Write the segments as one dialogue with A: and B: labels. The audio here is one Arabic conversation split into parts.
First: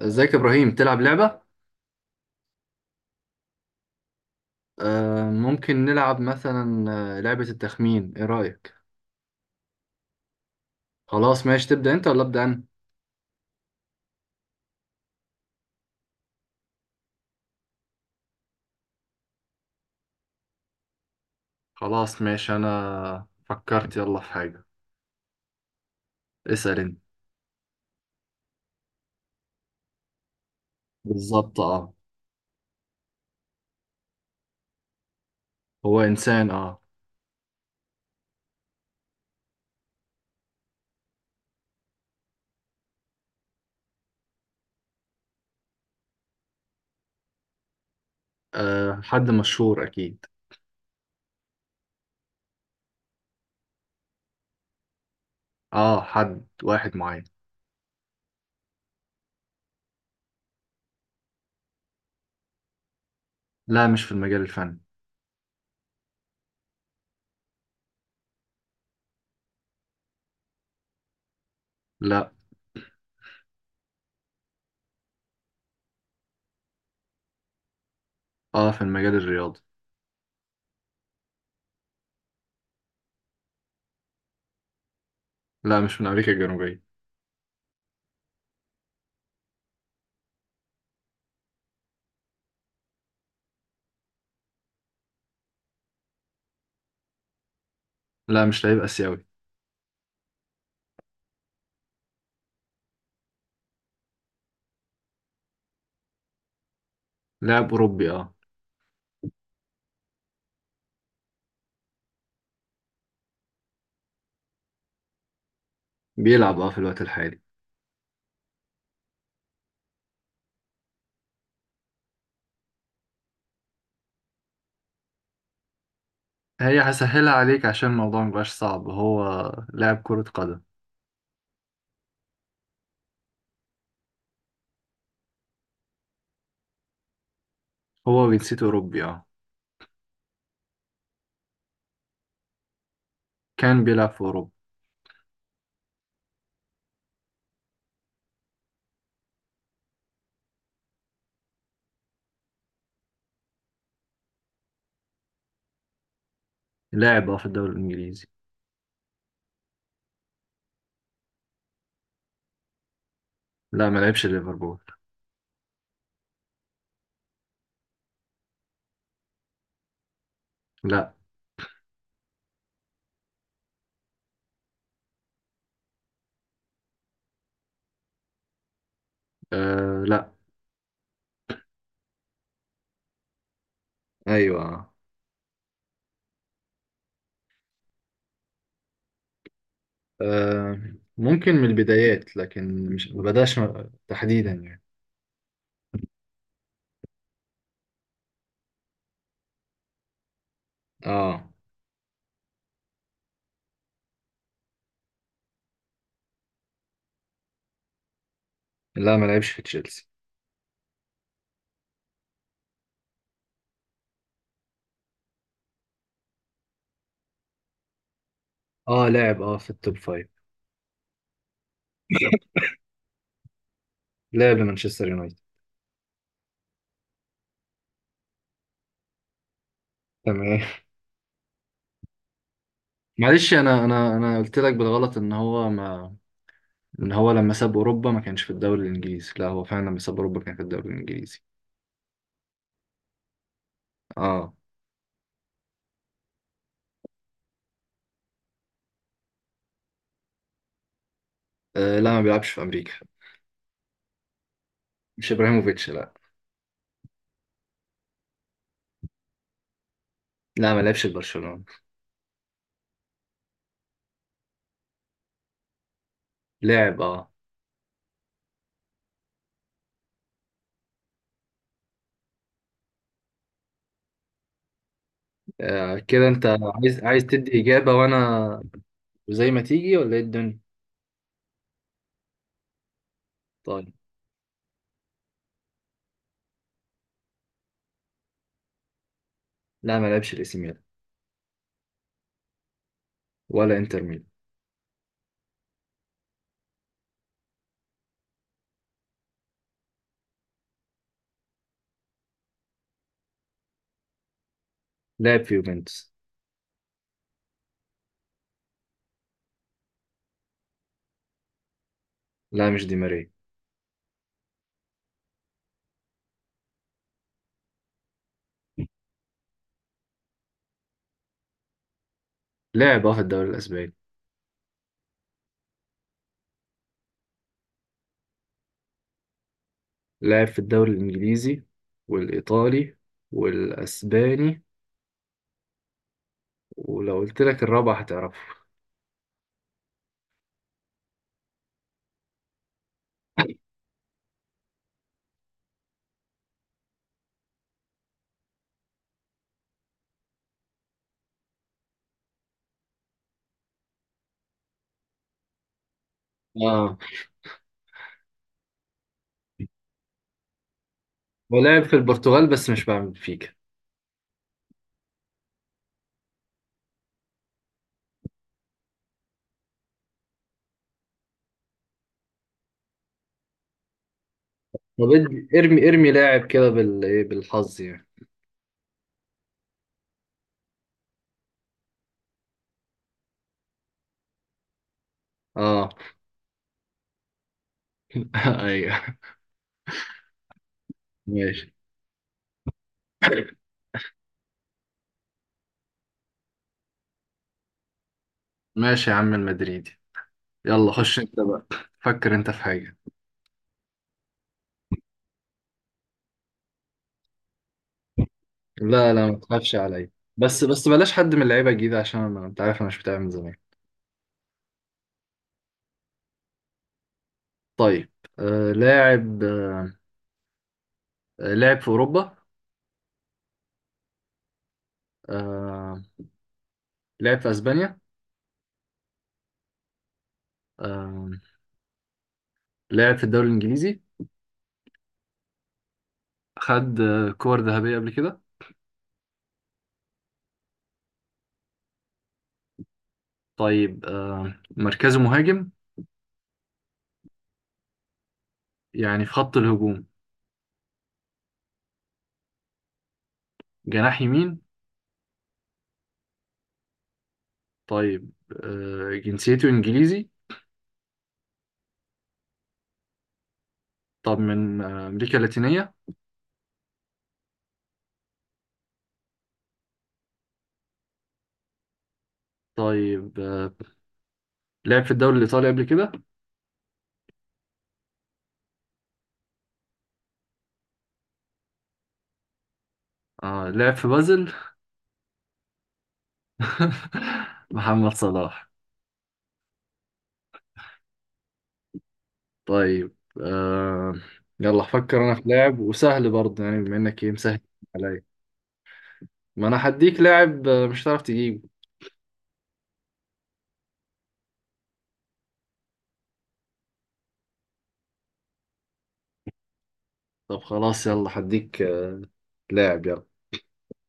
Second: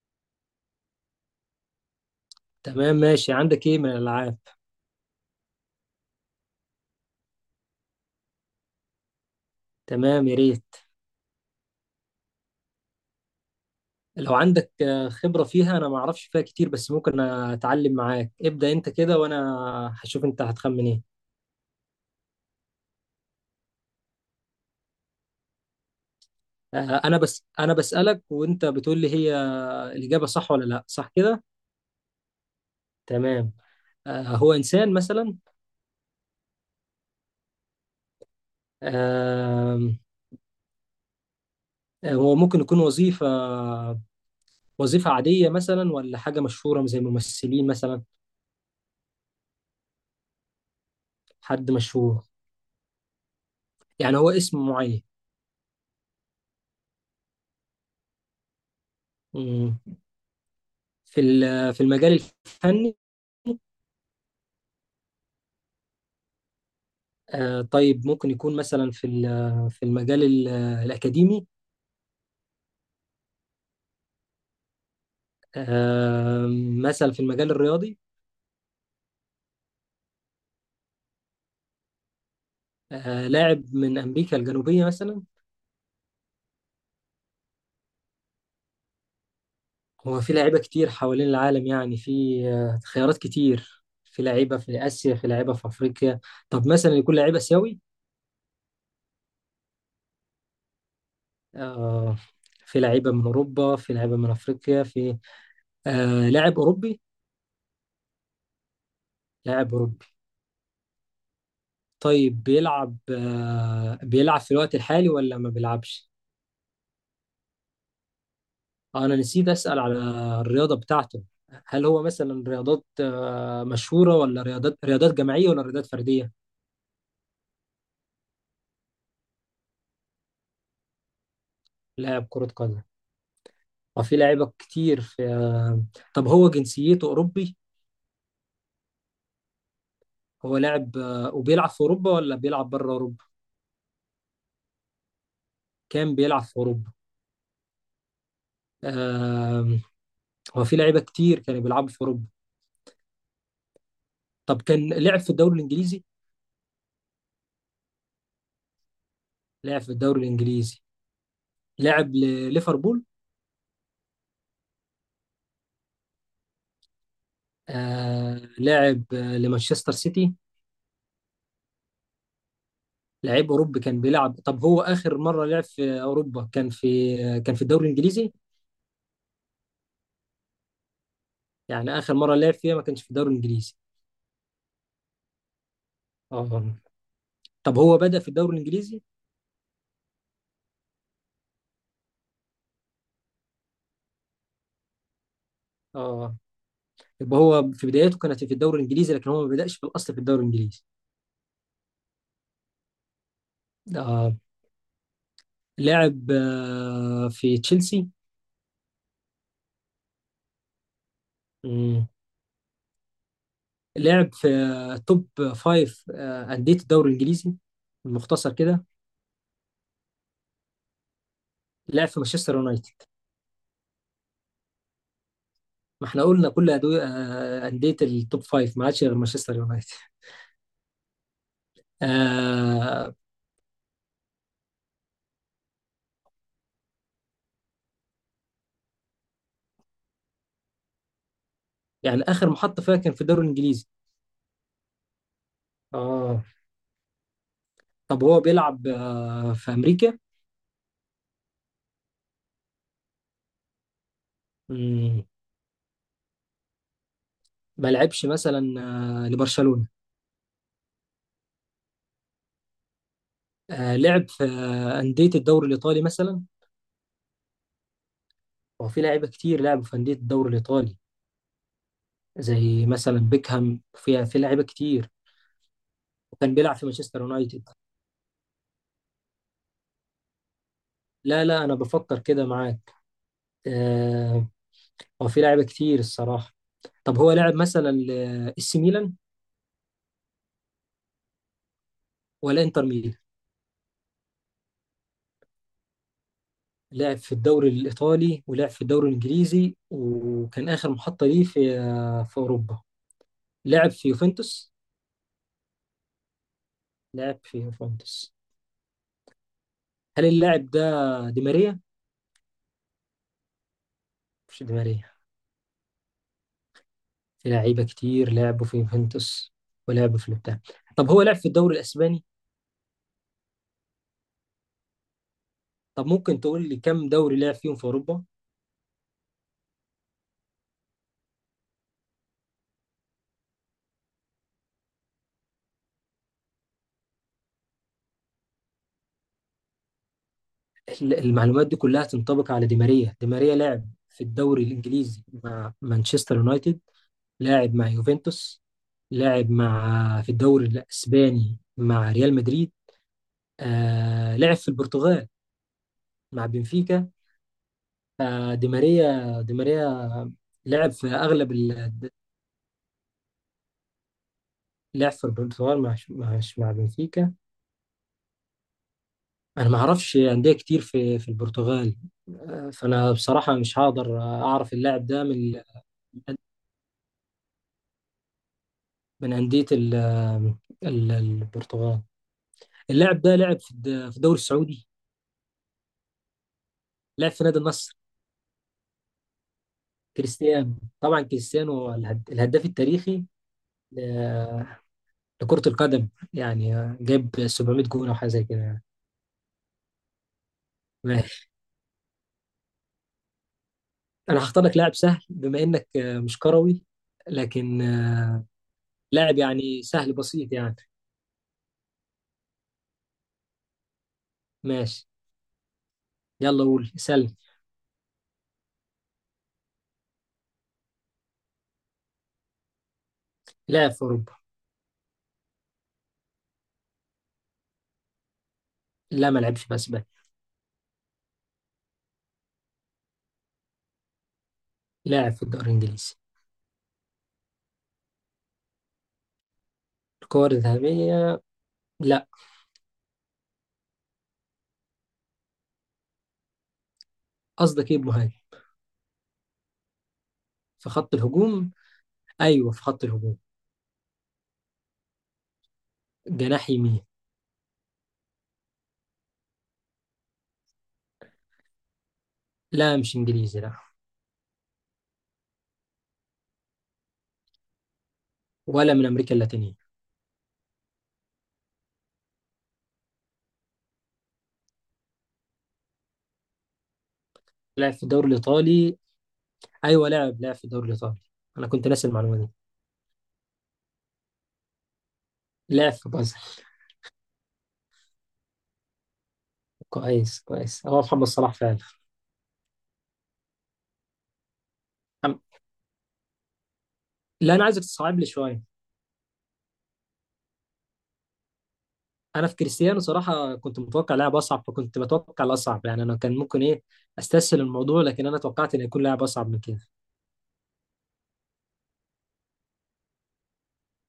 A: ازيك يا ابراهيم؟ تلعب لعبة؟
B: تمام، ماشي. عندك ايه من الالعاب؟
A: آه ممكن نلعب مثلا. لعبة التخمين، ايه رأيك؟
B: تمام، يا ريت.
A: خلاص ماشي، تبدأ انت ولا ابدأ انا؟
B: لو عندك خبرة فيها، انا ما اعرفش فيها كتير، بس ممكن اتعلم معاك. ابدأ انت كده وانا هشوف انت هتخمن ايه.
A: خلاص ماشي، انا فكرت يلا في حاجة، اسأل انت.
B: انا بسألك وانت بتقول لي هي الإجابة صح ولا لا، صح كده؟
A: بالظبط اه.
B: تمام. هو انسان مثلا؟
A: هو انسان
B: آم، هو ممكن يكون وظيفة؟ وظيفة عادية مثلا ولا حاجة مشهورة زي ممثلين مثلا؟
A: آه حد مشهور اكيد.
B: حد مشهور. يعني هو اسم معين؟
A: اه حد واحد معين.
B: مم. في في المجال الفني.
A: لا، مش في المجال الفني.
B: طيب، ممكن يكون مثلا في في المجال الأكاديمي.
A: لا،
B: آه، مثلا في المجال الرياضي.
A: اه في المجال الرياضي.
B: لاعب من أمريكا الجنوبية مثلا؟
A: لا مش من امريكا الجنوبية.
B: هو في لعيبة كتير حوالين العالم، يعني في خيارات كتير. في لعيبة في آسيا، في لعيبة في أفريقيا. طب مثلا يكون لعيب آسيوي؟
A: لا مش لاعب اسيوي.
B: آه، في لعيبة من أوروبا، في لعيبة من أفريقيا، في لاعب أوروبي؟
A: لاعب اوروبي اه.
B: لاعب أوروبي. طيب، بيلعب في الوقت الحالي ولا ما بيلعبش؟
A: بيلعب اه في الوقت الحالي.
B: انا نسيت اسال على الرياضه بتاعته. هل هو مثلا رياضات مشهوره، ولا رياضات جماعيه، ولا رياضات فرديه؟
A: هي هسهلها عليك عشان الموضوع مبقاش صعب، هو لاعب كرة قدم.
B: لاعب كره قدم. وفي لعيبه كتير في طب هو جنسيته اوروبي؟
A: هو جنسيته أوروبي اه.
B: هو لاعب وبيلعب في اوروبا ولا بيلعب بره اوروبا؟
A: كان بيلعب في أوروبا.
B: كان بيلعب في اوروبا. آه، هو في لعيبه كتير كانوا بيلعبوا في اوروبا. طب كان لعب في الدوري الانجليزي؟
A: لاعب اه في الدوري الإنجليزي.
B: لعب في الدوري الانجليزي. لعب لليفربول؟
A: لا ما لعبش ليفربول.
B: لعب لمانشستر سيتي؟
A: لا.
B: لعيب اوروبي كان بيلعب. طب هو اخر مره لعب في اوروبا كان في الدوري الانجليزي؟
A: آه لا.
B: يعني اخر مره لعب فيها ما كانش في الدوري الانجليزي؟
A: أيوة آه.
B: اه. طب هو بدأ في الدوري الانجليزي؟
A: آه، ممكن من البدايات، لكن مش ما بداش تحديدا يعني.
B: اه. يبقى هو في بدايته كانت في الدوري الانجليزي، لكن هو ما بدأش في الاصل في الدوري الانجليزي.
A: اه.
B: اه. لعب في تشيلسي؟
A: لا ما لعبش في تشيلسي.
B: مم. لعب في توب فايف أندية الدوري الانجليزي المختصر كده.
A: اه لاعب اه في التوب فايف.
B: لعب في مانشستر يونايتد؟
A: لاعب لمانشستر يونايتد.
B: ما احنا قلنا كل أندية التوب فايف، ما عادش غير مانشستر يونايتد.
A: تمام.
B: آه.
A: معلش، انا قلت لك بالغلط ان هو ما، ان هو لما ساب اوروبا ما كانش في الدوري الانجليزي. لا هو فعلا لما ساب اوروبا كان في الدوري الانجليزي.
B: يعني آخر محطة فيها كان في الدوري الإنجليزي؟
A: اه,
B: آه. طب هو بيلعب في أمريكا؟
A: آه لا ما بيلعبش في امريكا.
B: مم،
A: مش ابراهيموفيتش لا.
B: ما لعبش مثلا لبرشلونة؟
A: لا ما لعبش في برشلونة.
B: لعب في أندية الدوري الإيطالي مثلا؟
A: لعب
B: هو في لعيبة كتير لعبوا في أندية الدوري الإيطالي. زي مثلا بيكهام، في لعيبة كتير.
A: آه كده انت
B: وكان بيلعب في
A: عايز،
B: مانشستر
A: عايز تدي
B: يونايتد.
A: اجابة وانا وزي ما تيجي ولا ايه الدنيا؟
B: لا، لا، أنا بفكر كده معاك.
A: طيب.
B: آه. هو في لعيبة كتير الصراحة. طب هو لعب مثلا لإس ميلان؟
A: لا ما لعبش الاي سي ميلان.
B: ولا انتر ميلان؟
A: ولا انتر ميلان.
B: لعب في الدوري الإيطالي ولعب في الدوري الإنجليزي، وكان آخر محطة ليه في أوروبا. لعب في يوفنتوس؟
A: لعب في يوفنتوس.
B: لعب في يوفنتوس. هل اللاعب ده دي ماريا؟
A: لا مش دي ماريا.
B: مش دي ماريا. في لعيبة كتير لعبوا في يوفنتوس. ولعبوا في البتاع. طب هو لعب في الدوري الإسباني؟
A: لعب اه في الدوري الاسباني.
B: طب ممكن تقول لي كم دوري لعب فيهم في أوروبا؟
A: لعب في الدوري الانجليزي والايطالي والاسباني، ولو قلت لك الرابع هتعرفه.
B: المعلومات دي كلها تنطبق على دي ماريا. دي ماريا لعب في الدوري الإنجليزي مع مانشستر يونايتد. لاعب مع يوفنتوس. لاعب مع، في الدوري الاسباني مع ريال مدريد. لعب في البرتغال مع
A: اه
B: بنفيكا. دي ماريا، دي ماريا. لعب في اغلب
A: هو لاعب في
B: ال.
A: البرتغال بس مش بعمل فيك.
B: لعب في البرتغال مع بنفيكا. انا ما اعرفش انديه كتير في البرتغال. فانا بصراحه مش هقدر اعرف اللاعب
A: طب
B: ده من
A: ارمي لاعب كده بال ايه، بالحظ يعني.
B: من انديه البرتغال. اللاعب ده لعب في الدوري السعودي.
A: اه.
B: لعب في نادي النصر؟
A: ايوه.
B: كريستيانو. طبعا
A: ماشي.
B: كريستيانو هو الهداف التاريخي ل- لكرة القدم، يعني جاب 700 جون او حاجه زي كده، يعني.
A: ماشي يا عم المدريدي. يلا خش انت
B: ماشي.
A: بقى، فكر انت في حاجة.
B: انا هختار لك لاعب سهل بما انك مش كروي. لكن
A: لا لا ما
B: لاعب
A: تخافش
B: يعني
A: عليا.
B: سهل بسيط
A: بس
B: يعني.
A: بس بلاش حد من اللعيبة الجديدة، عشان انا انت عارف انا مش بتاع من زمان.
B: ماشي، يلا قول سلم.
A: طيب. آه لاعب آه، لاعب في اوروبا.
B: لاعب في اوروبا.
A: آه لاعب في اسبانيا.
B: لا، ما لعبش في اسبانيا.
A: آه لاعب في الدوري الانجليزي.
B: لاعب في الدوري الانجليزي.
A: خد آه كور ذهبية قبل كده؟
B: الكور الذهبيه؟ لا.
A: طيب آه مركزه مهاجم.
B: قصدك ايه بمهاجم؟
A: يعني في خط الهجوم.
B: في خط الهجوم. ايوه، في خط الهجوم.
A: جناح يمين.
B: جناح يمين.
A: طيب، جنسيته إنجليزي.
B: لا، مش انجليزي، لا.
A: طب من أمريكا اللاتينية.
B: ولا من امريكا اللاتينيه.
A: طيب، لعب في الدوري الإيطالي قبل كده.
B: لعب في الدوري الايطالي؟ ايوه، لعب في الدوري الايطالي. انا كنت ناسي المعلومه دي.
A: لعب في بازل.
B: لعب في بازل.
A: محمد صلاح.
B: كويس، كويس، هو محمد صلاح فعلا.
A: طيب. آه، يلا أفكر أنا
B: أم-
A: في لاعب، وسهل برضه يعني بما إنك إيه
B: لا،
A: مسهل
B: انا عايزك تصعب
A: عليا.
B: لي شويه.
A: ما أنا هديك لاعب مش هتعرف تجيبه.
B: انا في كريستيانو صراحه كنت متوقع لاعب اصعب، فكنت بتوقع الاصعب، يعني انا كان ممكن ايه استسهل الموضوع، لكن انا توقعت ان يكون لاعب اصعب من كده.
A: طب خلاص يلا هديك لاعب يلا.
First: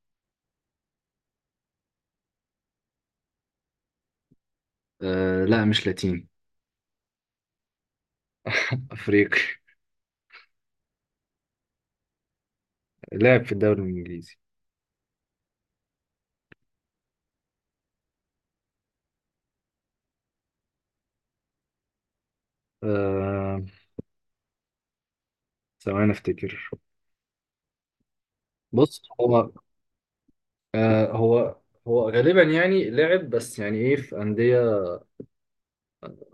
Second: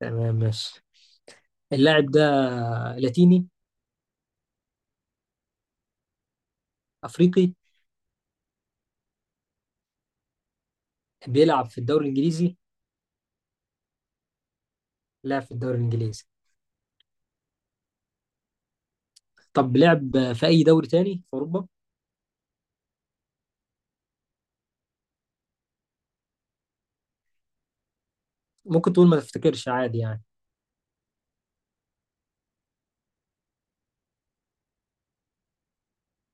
B: تمام، ماشي. اللاعب ده لاتيني؟
A: لا مش لاتيني.
B: افريقي؟
A: أفريقي.
B: بيلعب في الدوري الانجليزي؟
A: لعب في الدوري الإنجليزي.
B: لعب في الدوري الانجليزي. طب لعب في اي دوري تاني في اوروبا؟
A: آه، ثواني أفتكر.
B: ممكن
A: بص
B: تقول ما
A: هو،
B: تفتكرش، عادي يعني.
A: آه هو، هو غالبا يعني لعب بس يعني ايه في أندية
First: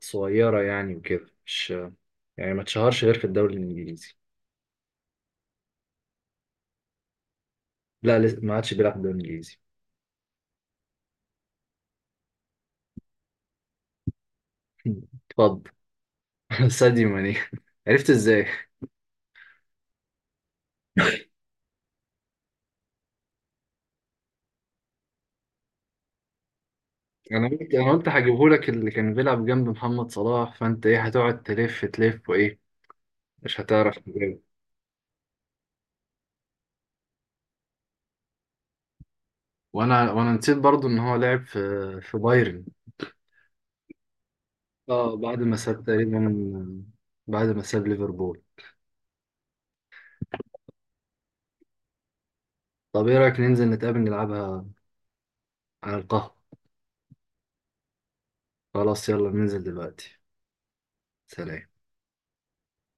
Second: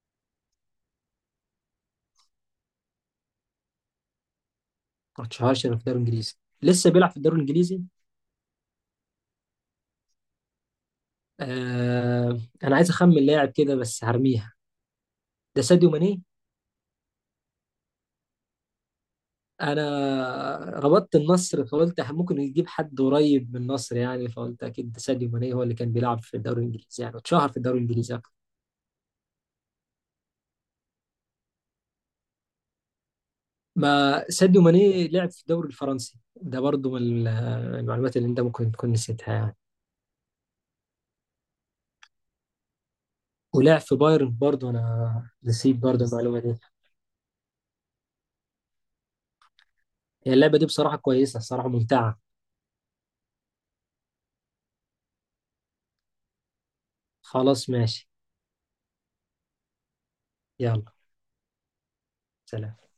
A: صغيرة يعني وكده، مش يعني ما اتشهرش غير في الدوري الإنجليزي.
B: ما تشهرش إنه في الدوري الانجليزي. لسه بيلعب في الدوري الانجليزي؟
A: لا لسه ما عادش بيلعب في الدوري الإنجليزي.
B: آه. انا عايز اخمن لاعب كده، بس هرميها.
A: اتفضل.
B: ده ساديو ماني؟
A: ساديو ماني. عرفت ازاي؟
B: انا ربطت النصر فقلت ممكن يجيب حد قريب من النصر، يعني فقلت اكيد ده ساديو ماني هو اللي كان بيلعب في الدوري الانجليزي، يعني
A: انا
B: اتشهر في
A: قلت،
B: الدوري
A: انا قلت
B: الانجليزي اكتر.
A: هجيبه لك اللي كان بيلعب جنب محمد صلاح، فانت ايه هتقعد تلف وايه، مش هتعرف
B: ما
A: تجاوب.
B: ساديو ماني لعب في الدوري الفرنسي ده برضو من المعلومات اللي انت ممكن تكون نسيتها، يعني.
A: وانا نسيت برضو ان هو لعب في، في بايرن.
B: ولعب في بايرن برضو،
A: اه
B: انا
A: بعد ما
B: نسيت
A: ساب
B: برضو
A: تقريبا،
B: المعلومه دي.
A: بعد ما ساب ليفربول.
B: هي اللعبه دي بصراحه كويسه، الصراحه ممتعه.
A: طب ايه رايك ننزل نتقابل نلعبها على القهوة؟
B: خلاص، ماشي.
A: خلاص يلا ننزل دلوقتي.
B: يلا.
A: سلام.
B: سلام.